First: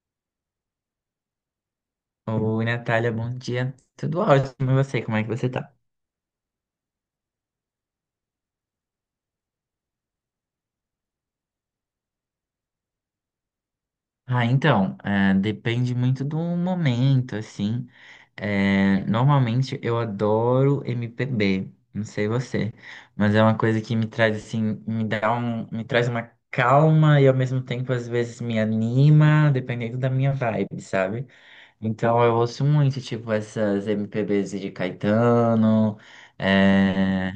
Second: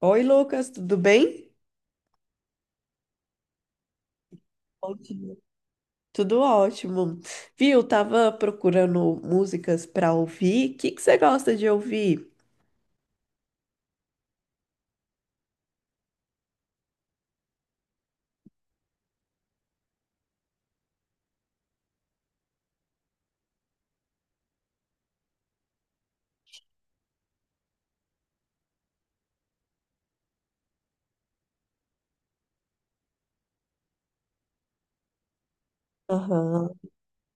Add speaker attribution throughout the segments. Speaker 1: Oi, Lucas, tudo bem?
Speaker 2: Oi, Natália, bom dia. Tudo ótimo, e você? Como é que
Speaker 1: Ótimo.
Speaker 2: você tá?
Speaker 1: Tudo ótimo. Viu, tava procurando músicas para ouvir. O que que você gosta de ouvir?
Speaker 2: Ah, então, é, depende muito do momento, assim. É, normalmente eu adoro MPB, não sei você, mas é uma coisa que me traz, assim, me dá um, me traz uma calma e ao mesmo tempo às vezes me anima, dependendo da minha vibe, sabe? Então eu ouço muito, tipo, essas MPBs de Caetano,
Speaker 1: Aham.
Speaker 2: é,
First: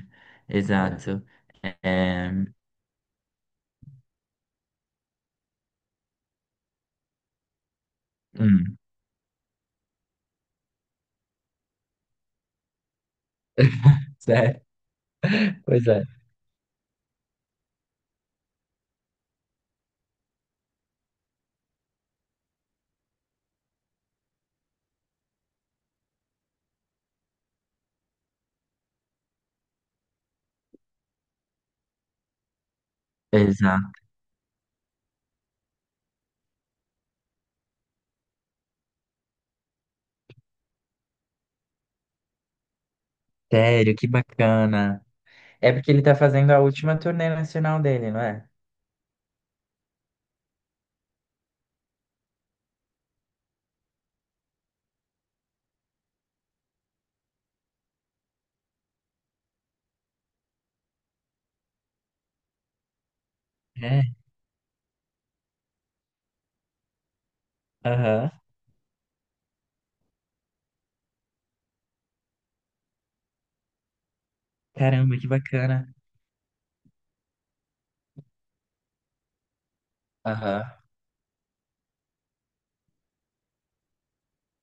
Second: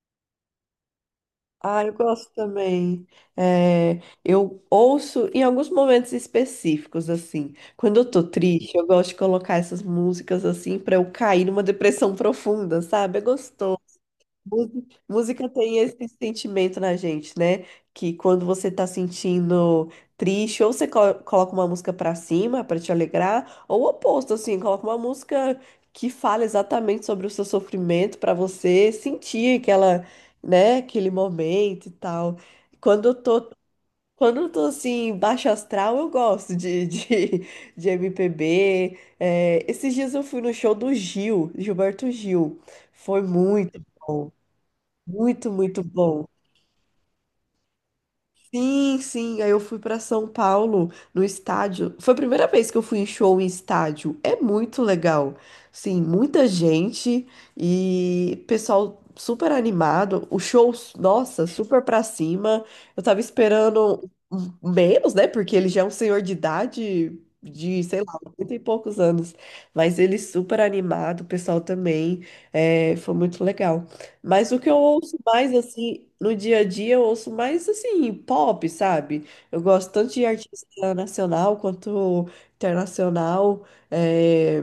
Speaker 2: exato.
Speaker 1: Ah, eu gosto
Speaker 2: É,
Speaker 1: também. É, eu ouço em alguns momentos específicos, assim. Quando eu tô triste,
Speaker 2: hum,
Speaker 1: eu gosto de colocar essas músicas assim para eu cair numa depressão profunda, sabe? É gostoso. Música tem
Speaker 2: Pois é.
Speaker 1: esse sentimento na gente, né? Que quando você tá sentindo triste, ou você coloca uma música pra cima pra te alegrar, ou o oposto, assim, coloca uma música que fala exatamente sobre o seu sofrimento pra você sentir aquela, né, aquele momento e tal. Quando eu tô,
Speaker 2: Exato.
Speaker 1: quando eu tô assim, baixo astral, eu gosto de, de MPB. É, esses dias eu fui no show do Gilberto Gil. Foi muito
Speaker 2: Sério, que
Speaker 1: bom.
Speaker 2: bacana.
Speaker 1: Muito,
Speaker 2: É
Speaker 1: muito
Speaker 2: porque ele tá
Speaker 1: bom.
Speaker 2: fazendo a última turnê nacional dele, não é?
Speaker 1: Sim, sim. Aí eu fui para São Paulo no estádio. Foi a primeira vez que eu fui em show em estádio. É muito legal. Sim, muita gente e pessoal super animado. O show, nossa, super pra cima. Eu tava esperando
Speaker 2: É.
Speaker 1: menos, né? Porque ele já é um senhor de idade de, sei lá,
Speaker 2: Aham.
Speaker 1: 80 e poucos anos. Mas ele super animado, o pessoal também. É, foi muito legal. Mas o que eu ouço
Speaker 2: Caramba, que
Speaker 1: mais,
Speaker 2: bacana.
Speaker 1: assim, no dia a dia, eu ouço mais, assim, pop, sabe? Eu gosto tanto de
Speaker 2: Aham.
Speaker 1: artista nacional quanto internacional. É,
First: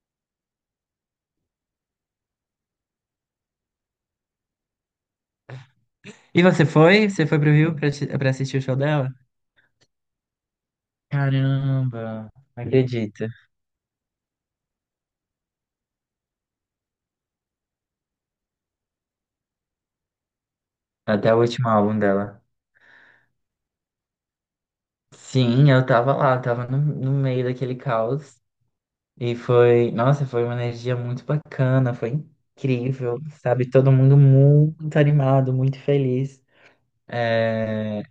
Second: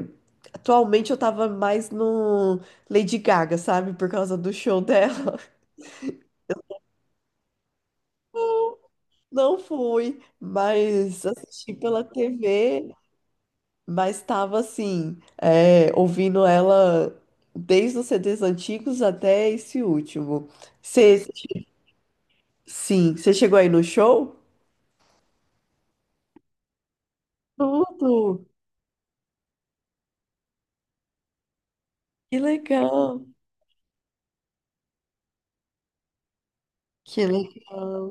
Speaker 1: Atualmente eu tava mais no Lady Gaga, sabe? Por causa do show dela.
Speaker 2: E você foi? Você foi pro Rio pra assistir o show dela?
Speaker 1: Não fui, mas assisti pela
Speaker 2: Caramba, não
Speaker 1: TV,
Speaker 2: acredito.
Speaker 1: mas tava, assim, ouvindo ela desde os CDs antigos até esse último. Cê...
Speaker 2: Até o último álbum dela.
Speaker 1: Sim, você chegou aí no show?
Speaker 2: Sim, eu tava lá, tava no meio daquele caos.
Speaker 1: Tudo!
Speaker 2: E foi, nossa, foi uma energia muito bacana, foi
Speaker 1: Que
Speaker 2: incrível,
Speaker 1: legal!
Speaker 2: sabe? Todo mundo muito animado, muito feliz.
Speaker 1: Que legal!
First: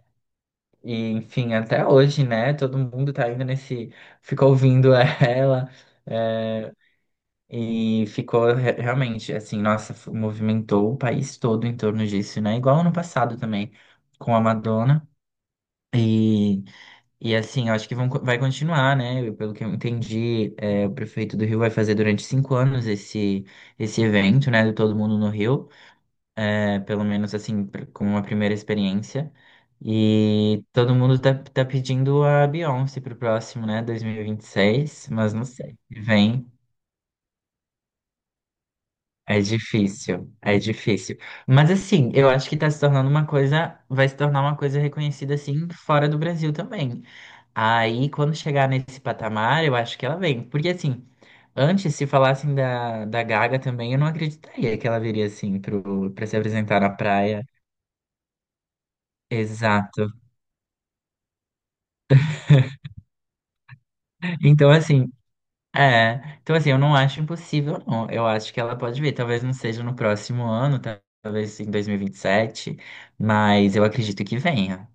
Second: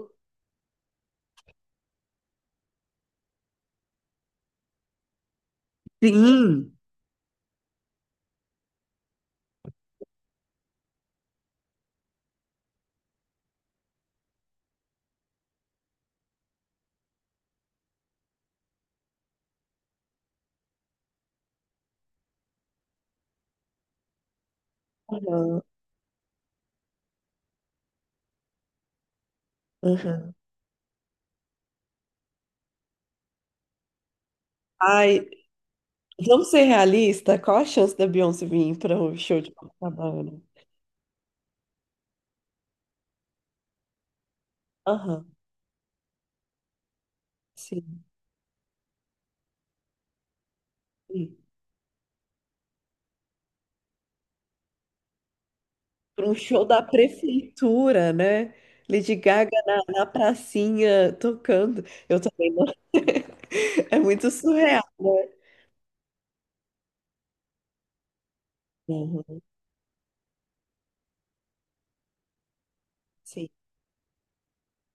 Speaker 2: E, enfim, até hoje, né? Todo mundo tá indo nesse. Ficou ouvindo ela.
Speaker 1: Sim.
Speaker 2: É, e ficou realmente, assim, nossa, movimentou o país todo em torno disso, né? Igual ano passado também, com a Madonna. E, e assim, eu acho que vai continuar, né? Pelo que eu entendi, é, o prefeito do Rio vai fazer durante 5 anos esse, esse evento, né? Do Todo Mundo no
Speaker 1: Aham,
Speaker 2: Rio é, pelo menos assim, como uma primeira experiência.
Speaker 1: aham.
Speaker 2: E todo mundo tá pedindo a Beyoncé pro próximo, né? 2026,
Speaker 1: Ai,
Speaker 2: mas não sei.
Speaker 1: vamos
Speaker 2: Vem.
Speaker 1: ser realistas? Qual a chance da Beyoncé vir para um show
Speaker 2: É
Speaker 1: de
Speaker 2: difícil,
Speaker 1: Copacabana?
Speaker 2: é difícil. Mas assim, eu acho que tá se tornando uma coisa, vai se tornar uma coisa
Speaker 1: Aham,
Speaker 2: reconhecida assim fora do Brasil também.
Speaker 1: sim.
Speaker 2: Aí, quando chegar nesse patamar, eu acho que ela vem. Porque assim,
Speaker 1: Sim.
Speaker 2: antes, se falassem da Gaga também, eu não acreditaria que ela viria assim pra
Speaker 1: Para um
Speaker 2: se
Speaker 1: show
Speaker 2: apresentar
Speaker 1: da
Speaker 2: na praia.
Speaker 1: prefeitura, né? Lady Gaga
Speaker 2: Exato.
Speaker 1: na pracinha tocando. Eu também não. É muito
Speaker 2: Então,
Speaker 1: surreal,
Speaker 2: assim,
Speaker 1: né?
Speaker 2: é. Então, assim, eu não acho impossível, não. Eu acho que ela pode vir.
Speaker 1: Aham,
Speaker 2: Talvez não seja no próximo ano, talvez em dois mil e vinte e sete.
Speaker 1: sim.
Speaker 2: Mas eu acredito que venha.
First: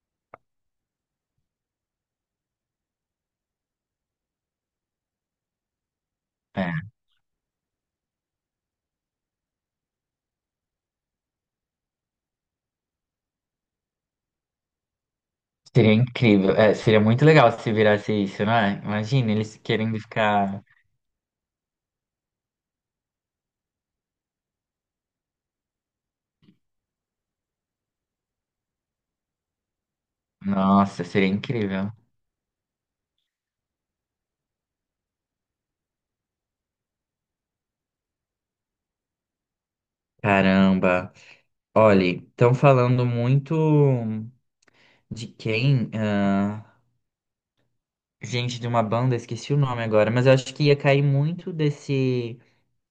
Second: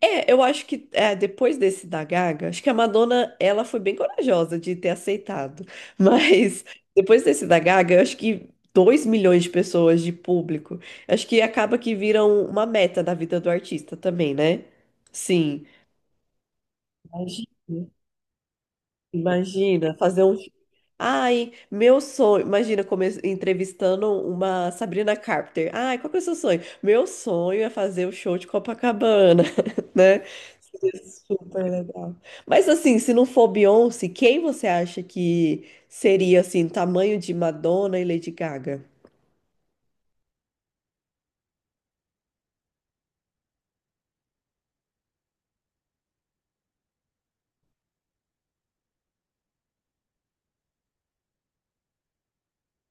Speaker 1: Eu acho que é, depois desse da Gaga, acho que a Madonna, ela foi bem corajosa de ter aceitado. Mas
Speaker 2: É.
Speaker 1: depois desse da Gaga, eu acho que 2 milhões de pessoas de público, acho que acaba que viram uma meta da vida do artista também, né? Sim.
Speaker 2: Seria incrível. É, seria muito legal se
Speaker 1: Imagina.
Speaker 2: virasse isso, não é? Imagina eles
Speaker 1: Imagina,
Speaker 2: querendo
Speaker 1: fazer um.
Speaker 2: ficar.
Speaker 1: Ai, meu sonho. Imagina come... entrevistando uma Sabrina Carpenter. Ai, qual que é o seu sonho? Meu sonho é fazer o show de Copacabana, né? Seria
Speaker 2: Nossa, seria
Speaker 1: super
Speaker 2: incrível.
Speaker 1: legal. Mas assim, se não for Beyoncé, quem você acha que seria assim, tamanho de Madonna e Lady Gaga?
Speaker 2: Caramba. Olha, estão falando muito de quem? Ah, gente de uma banda, esqueci o nome agora, mas eu acho que ia cair muito desse,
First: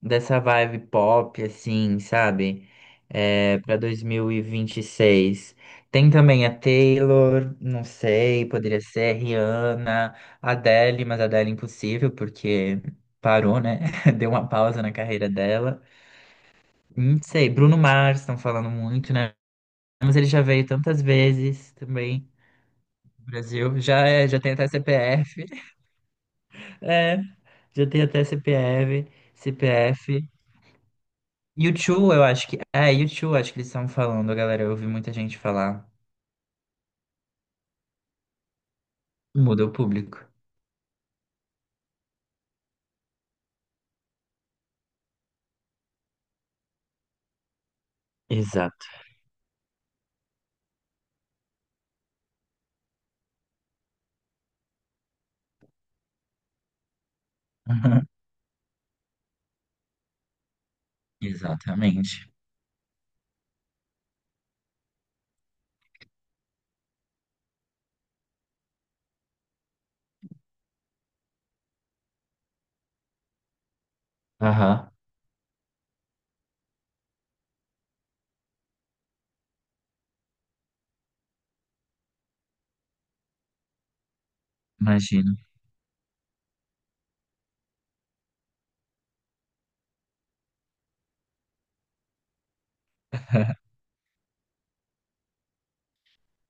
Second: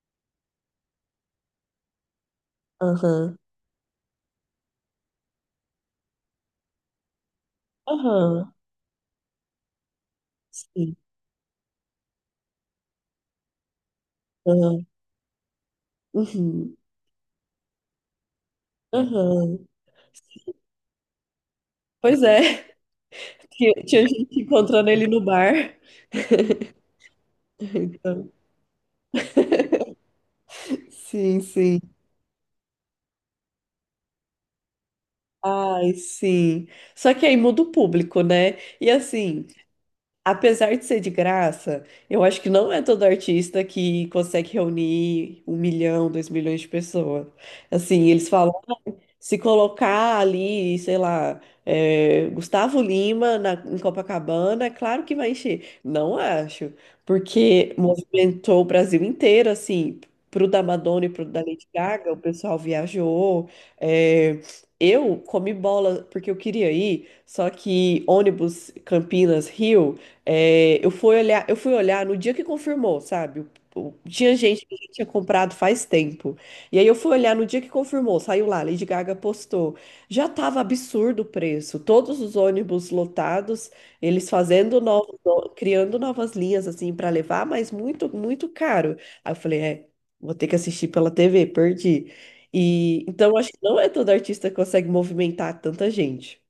Speaker 2: dessa vibe pop, assim, sabe?
Speaker 1: Aham.
Speaker 2: É, para dois mil e vinte e seis. Tem também a Taylor, não sei,
Speaker 1: Aham.
Speaker 2: poderia ser Rihanna,
Speaker 1: Sim.
Speaker 2: Adele, mas Adele é impossível, porque parou, né? Deu uma pausa
Speaker 1: Aham.
Speaker 2: na carreira dela.
Speaker 1: Uhum.
Speaker 2: Não sei, Bruno Mars, estão falando muito, né?
Speaker 1: Aham.
Speaker 2: Mas ele já veio tantas vezes
Speaker 1: Pois
Speaker 2: também
Speaker 1: é,
Speaker 2: no
Speaker 1: tinha
Speaker 2: Brasil. Já,
Speaker 1: tinha
Speaker 2: é,
Speaker 1: gente
Speaker 2: já tem até
Speaker 1: encontrando ele no
Speaker 2: CPF.
Speaker 1: bar.
Speaker 2: É, já tem até
Speaker 1: Então.
Speaker 2: CPF. CPF.
Speaker 1: Sim, sim.
Speaker 2: YouTube, eu acho que. É, YouTube, acho que eles estão falando, galera. Eu ouvi muita gente falar.
Speaker 1: Ai, sim. Só que aí muda o público, né? E assim,
Speaker 2: Muda o público.
Speaker 1: apesar de ser de graça, eu acho que não é todo artista que consegue reunir 1 milhão, 2 milhões de pessoas. Assim, eles falam.
Speaker 2: Exato.
Speaker 1: Se colocar ali, sei lá, é, Gustavo Lima em Copacabana, é claro que vai encher. Não acho, porque
Speaker 2: Uhum.
Speaker 1: movimentou o Brasil inteiro, assim, pro da Madonna e pro da Lady Gaga, o
Speaker 2: Exatamente.
Speaker 1: pessoal viajou. É, eu comi bola porque eu queria ir, só que ônibus Campinas, Rio, é, eu fui olhar no dia que confirmou, sabe? Tinha gente que
Speaker 2: Aham,
Speaker 1: já tinha comprado faz tempo. E aí eu fui olhar no dia que confirmou, saiu lá, Lady Gaga postou. Já tava absurdo o preço, todos os ônibus lotados, eles fazendo novos,
Speaker 2: imagino.
Speaker 1: criando novas linhas assim para levar, mas muito, muito caro. Aí eu falei, é, vou ter que assistir pela TV, perdi. E então acho que não é todo artista que consegue movimentar tanta gente,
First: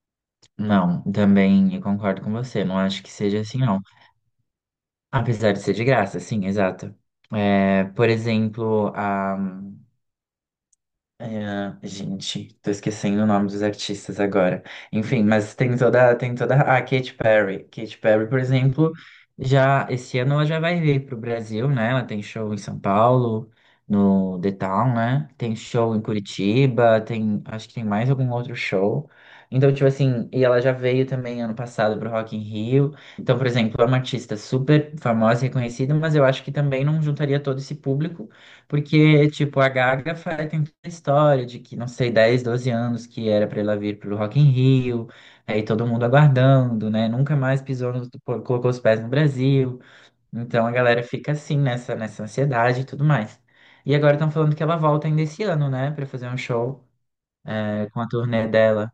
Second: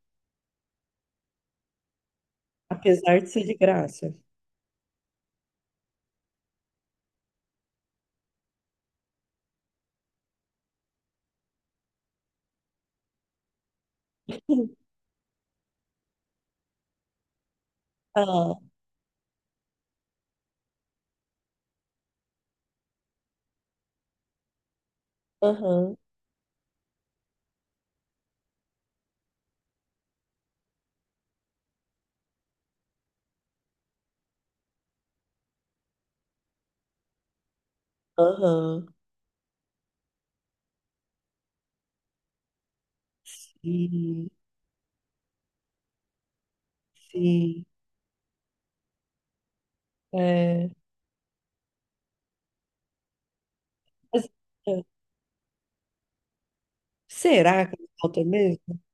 Speaker 2: Não, também eu concordo com você. Não acho que
Speaker 1: apesar de
Speaker 2: seja
Speaker 1: ser de
Speaker 2: assim, não.
Speaker 1: graça.
Speaker 2: Apesar de ser de graça, sim, exato. É, por exemplo, a é, gente, tô esquecendo o nome dos artistas agora. Enfim, mas tem toda. Ah, Katy Perry. Katy Perry, por
Speaker 1: Ah,
Speaker 2: exemplo, já esse ano ela já vai vir pro Brasil, né? Ela tem show em São Paulo, no The Town, né? Tem
Speaker 1: aham,
Speaker 2: show em Curitiba, tem, acho que tem mais algum outro show. Então, tipo assim, e ela já veio também ano passado pro Rock in Rio. Então, por exemplo, é uma artista super famosa e reconhecida, mas eu acho que também não juntaria todo esse público.
Speaker 1: aham.
Speaker 2: Porque, tipo, a Gaga faz, tem toda a história de que, não sei, 10 12 anos que era pra ela vir pro
Speaker 1: Sim,
Speaker 2: Rock in Rio, aí todo mundo aguardando, né? Nunca mais
Speaker 1: sim.
Speaker 2: pisou, no, pô, colocou os pés no Brasil. Então
Speaker 1: É.
Speaker 2: a galera fica assim, nessa ansiedade e tudo mais. E agora
Speaker 1: Mas,
Speaker 2: estão falando que ela
Speaker 1: é,
Speaker 2: volta ainda esse ano, né? Pra fazer um show,
Speaker 1: será que
Speaker 2: é, com a
Speaker 1: falta
Speaker 2: turnê
Speaker 1: mesmo?
Speaker 2: dela.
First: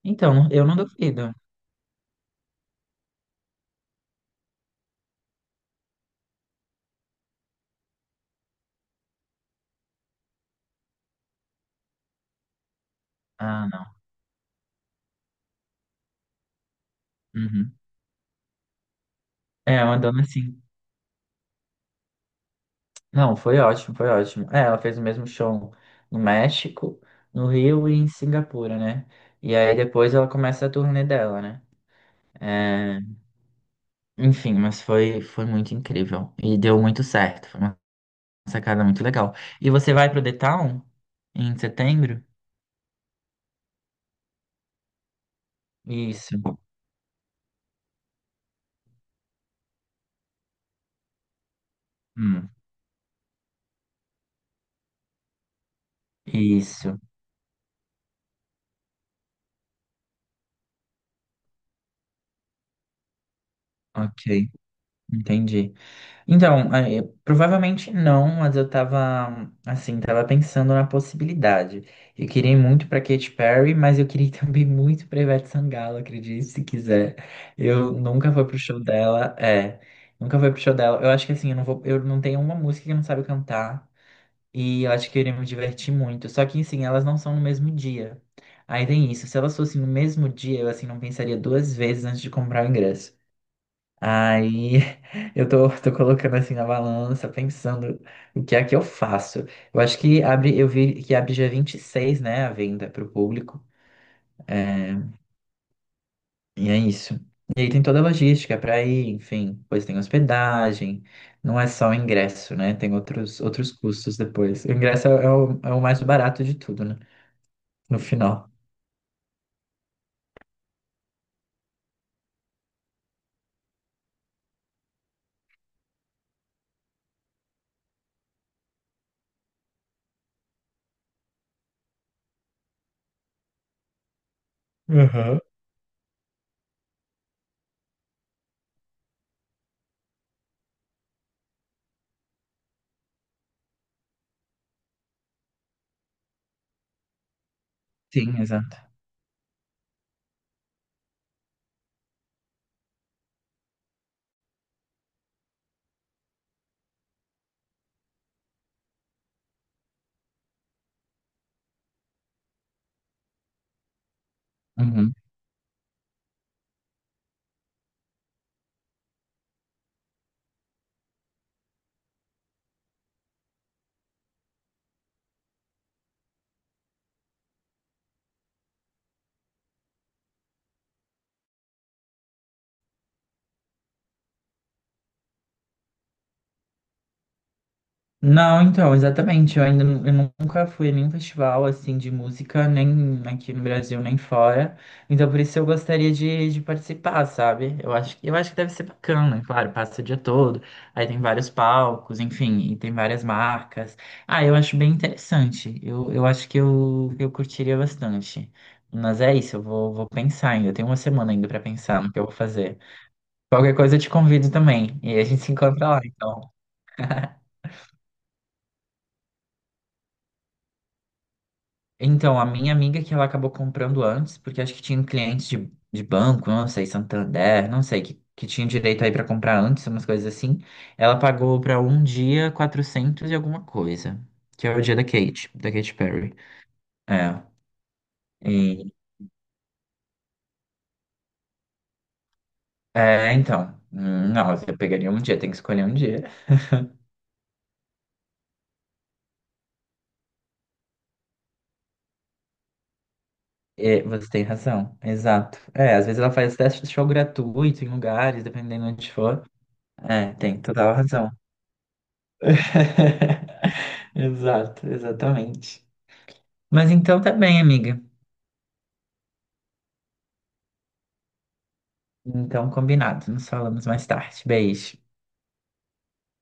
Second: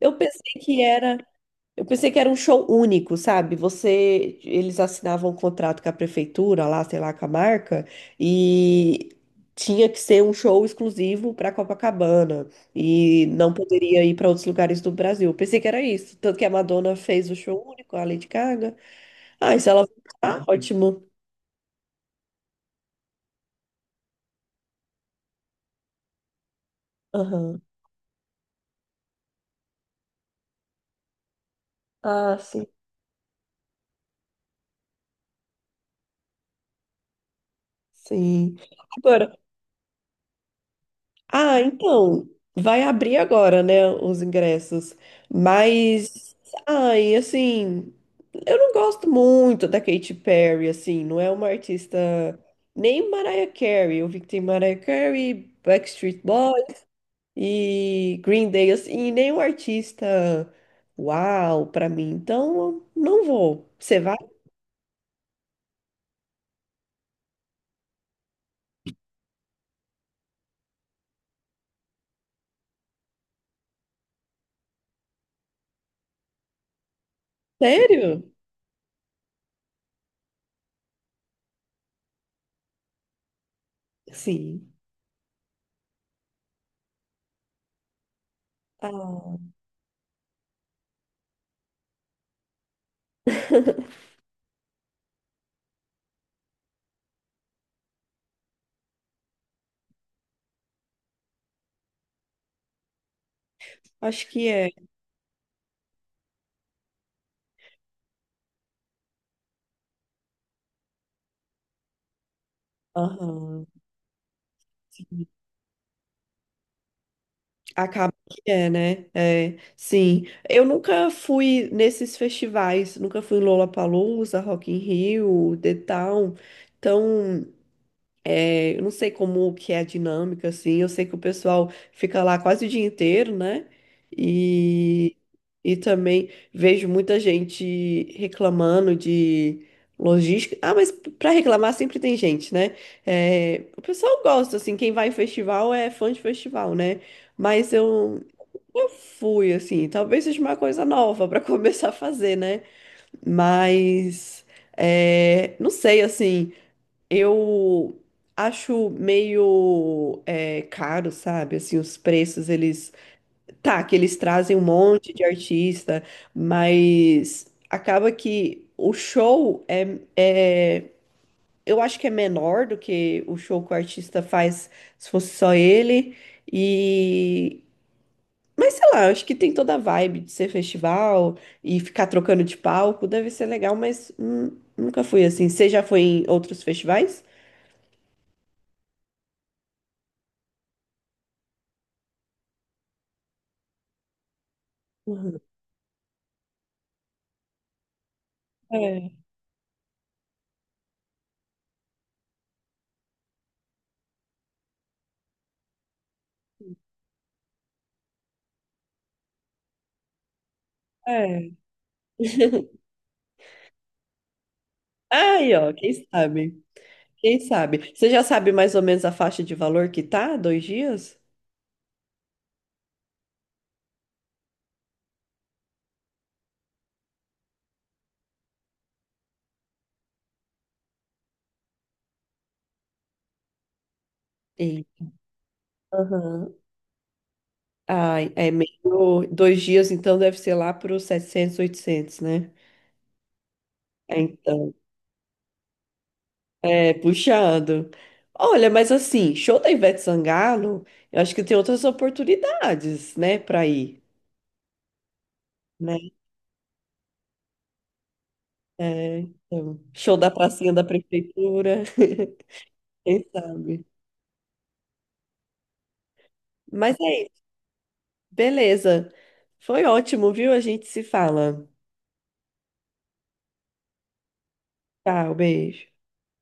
Speaker 1: Eu
Speaker 2: Então,
Speaker 1: pensei
Speaker 2: eu não
Speaker 1: que era,
Speaker 2: duvido.
Speaker 1: eu pensei que era um show único, sabe? Você, eles assinavam um contrato com a prefeitura, lá, sei lá, com a marca, e tinha que ser um show exclusivo para Copacabana e não
Speaker 2: Ah, não.
Speaker 1: poderia ir para outros lugares do Brasil. Eu pensei que era isso, tanto que a Madonna fez o show
Speaker 2: Uhum.
Speaker 1: único, a Lady Gaga. Ah, e se
Speaker 2: É,
Speaker 1: ela
Speaker 2: uma dona
Speaker 1: voltar,
Speaker 2: assim.
Speaker 1: ótimo.
Speaker 2: Não, foi ótimo, foi ótimo. É, ela fez o mesmo show no México, no
Speaker 1: Aham.
Speaker 2: Rio e em Singapura, né? E aí depois ela começa a turnê dela, né?
Speaker 1: Ah, sim.
Speaker 2: É, enfim, mas foi, foi muito incrível. E deu muito certo. Foi uma
Speaker 1: Sim.
Speaker 2: sacada muito legal.
Speaker 1: Agora
Speaker 2: E você vai pro The Town em
Speaker 1: ah,
Speaker 2: setembro?
Speaker 1: então, vai abrir agora, né, os ingressos. Mas,
Speaker 2: Isso.
Speaker 1: ai, assim, eu não gosto muito da Katy Perry, assim, não é uma artista
Speaker 2: Hum,
Speaker 1: nem Mariah Carey. Eu vi que tem Mariah Carey, Backstreet Boys
Speaker 2: isso.
Speaker 1: e Green Day, assim, e nenhum artista uau pra mim. Então, eu não vou. Você vai?
Speaker 2: Ok. Entendi. Então, é, provavelmente não, mas eu tava, assim, tava pensando na possibilidade. Eu queria ir muito pra Katy Perry, mas eu queria ir também muito pra Ivete Sangalo, acredite se quiser. Eu
Speaker 1: Sério?
Speaker 2: nunca fui pro show dela, é, nunca fui pro show dela. Eu acho que assim, eu não vou, eu não tenho uma música que eu não sabe cantar,
Speaker 1: Sim.
Speaker 2: e eu acho que eu iria me divertir muito. Só que, assim, elas não são no mesmo dia. Aí tem isso, se
Speaker 1: Ah,
Speaker 2: elas fossem no mesmo dia, eu, assim, não pensaria duas vezes antes de comprar o ingresso. Aí tô colocando assim na balança, pensando o que é que eu faço. Eu acho que abre, eu vi que abre dia 26, né, a venda para o público.
Speaker 1: acho que é.
Speaker 2: É, e é isso. E aí tem toda a logística para ir, enfim, depois tem hospedagem, não é só o ingresso, né? Tem
Speaker 1: Aham.
Speaker 2: outros custos depois. O ingresso é o, é o mais barato de tudo, né? No
Speaker 1: Acaba
Speaker 2: final.
Speaker 1: que é, né? É, sim. Eu nunca fui nesses festivais, nunca fui em Lollapalooza, Rock in Rio, The Town. Então, é, eu não sei como que é a dinâmica, assim. Eu sei que o pessoal fica lá quase o dia inteiro, né? E,
Speaker 2: Aham.
Speaker 1: e também vejo muita gente reclamando de logística. Ah, mas para reclamar sempre tem gente, né? É, o pessoal gosta, assim, quem vai em festival é fã de festival, né? Mas eu
Speaker 2: Sim, exato.
Speaker 1: eu fui, assim, talvez seja uma coisa nova para começar a fazer, né? Mas, é, não sei, assim, eu acho meio é, caro, sabe? Assim, os preços, eles... Tá, que eles trazem um monte
Speaker 2: Uhum.
Speaker 1: de artista, mas acaba que o show é... Eu acho que é menor do que o show que o artista faz se fosse só ele. E, mas sei lá, eu acho que tem toda a vibe de ser festival e ficar trocando de palco, deve ser legal, mas nunca fui assim. Você já foi em outros festivais?
Speaker 2: Não, então, exatamente. Eu ainda eu nunca fui a nenhum festival assim de música, nem aqui no Brasil, nem fora. Então,
Speaker 1: Uhum.
Speaker 2: por isso eu gostaria de participar, sabe? Eu acho, eu acho que deve ser
Speaker 1: É,
Speaker 2: bacana, claro, passa o dia todo, aí tem vários palcos, enfim, e tem várias marcas. Ah, eu acho bem interessante. Eu acho que eu curtiria bastante. Mas é isso, vou pensar ainda. Eu tenho uma semana ainda
Speaker 1: é.
Speaker 2: para pensar no que eu vou fazer. Qualquer coisa eu te convido também. E a gente se
Speaker 1: Aí, ó,
Speaker 2: encontra
Speaker 1: quem
Speaker 2: lá, então.
Speaker 1: sabe? Quem sabe? Você já sabe mais ou menos a faixa de valor que tá? Dois dias?
Speaker 2: Então, a minha amiga que ela acabou comprando antes, porque acho que tinha clientes de banco, não sei, Santander, não sei, que tinha direito aí pra comprar antes, umas coisas assim. Ela pagou pra um dia 400 e alguma coisa, que é o
Speaker 1: Ei.
Speaker 2: dia da Kate, da Katy Perry.
Speaker 1: Aham.
Speaker 2: É,
Speaker 1: Ai, é
Speaker 2: e,
Speaker 1: meio. Dois dias, então deve ser lá para os 700, 800, né?
Speaker 2: é, então,
Speaker 1: É,
Speaker 2: não,
Speaker 1: então.
Speaker 2: eu pegaria um dia, tem que escolher um dia.
Speaker 1: É, puxando. Olha, mas assim, show da Ivete Sangalo, eu acho que tem outras oportunidades, né, para ir,
Speaker 2: E você tem razão, exato. É, às
Speaker 1: né?
Speaker 2: vezes ela faz teste de show gratuito em lugares, dependendo de onde
Speaker 1: É,
Speaker 2: for.
Speaker 1: então, show da
Speaker 2: É, tem
Speaker 1: pracinha da
Speaker 2: total razão.
Speaker 1: prefeitura, quem sabe.
Speaker 2: Exato, exatamente. Mas
Speaker 1: Mas
Speaker 2: então
Speaker 1: é
Speaker 2: tá
Speaker 1: isso,
Speaker 2: bem, amiga.
Speaker 1: beleza. Foi ótimo, viu? A gente se fala.
Speaker 2: Então, combinado. Nos falamos mais tarde. Beijo.
Speaker 1: Tchau, beijo.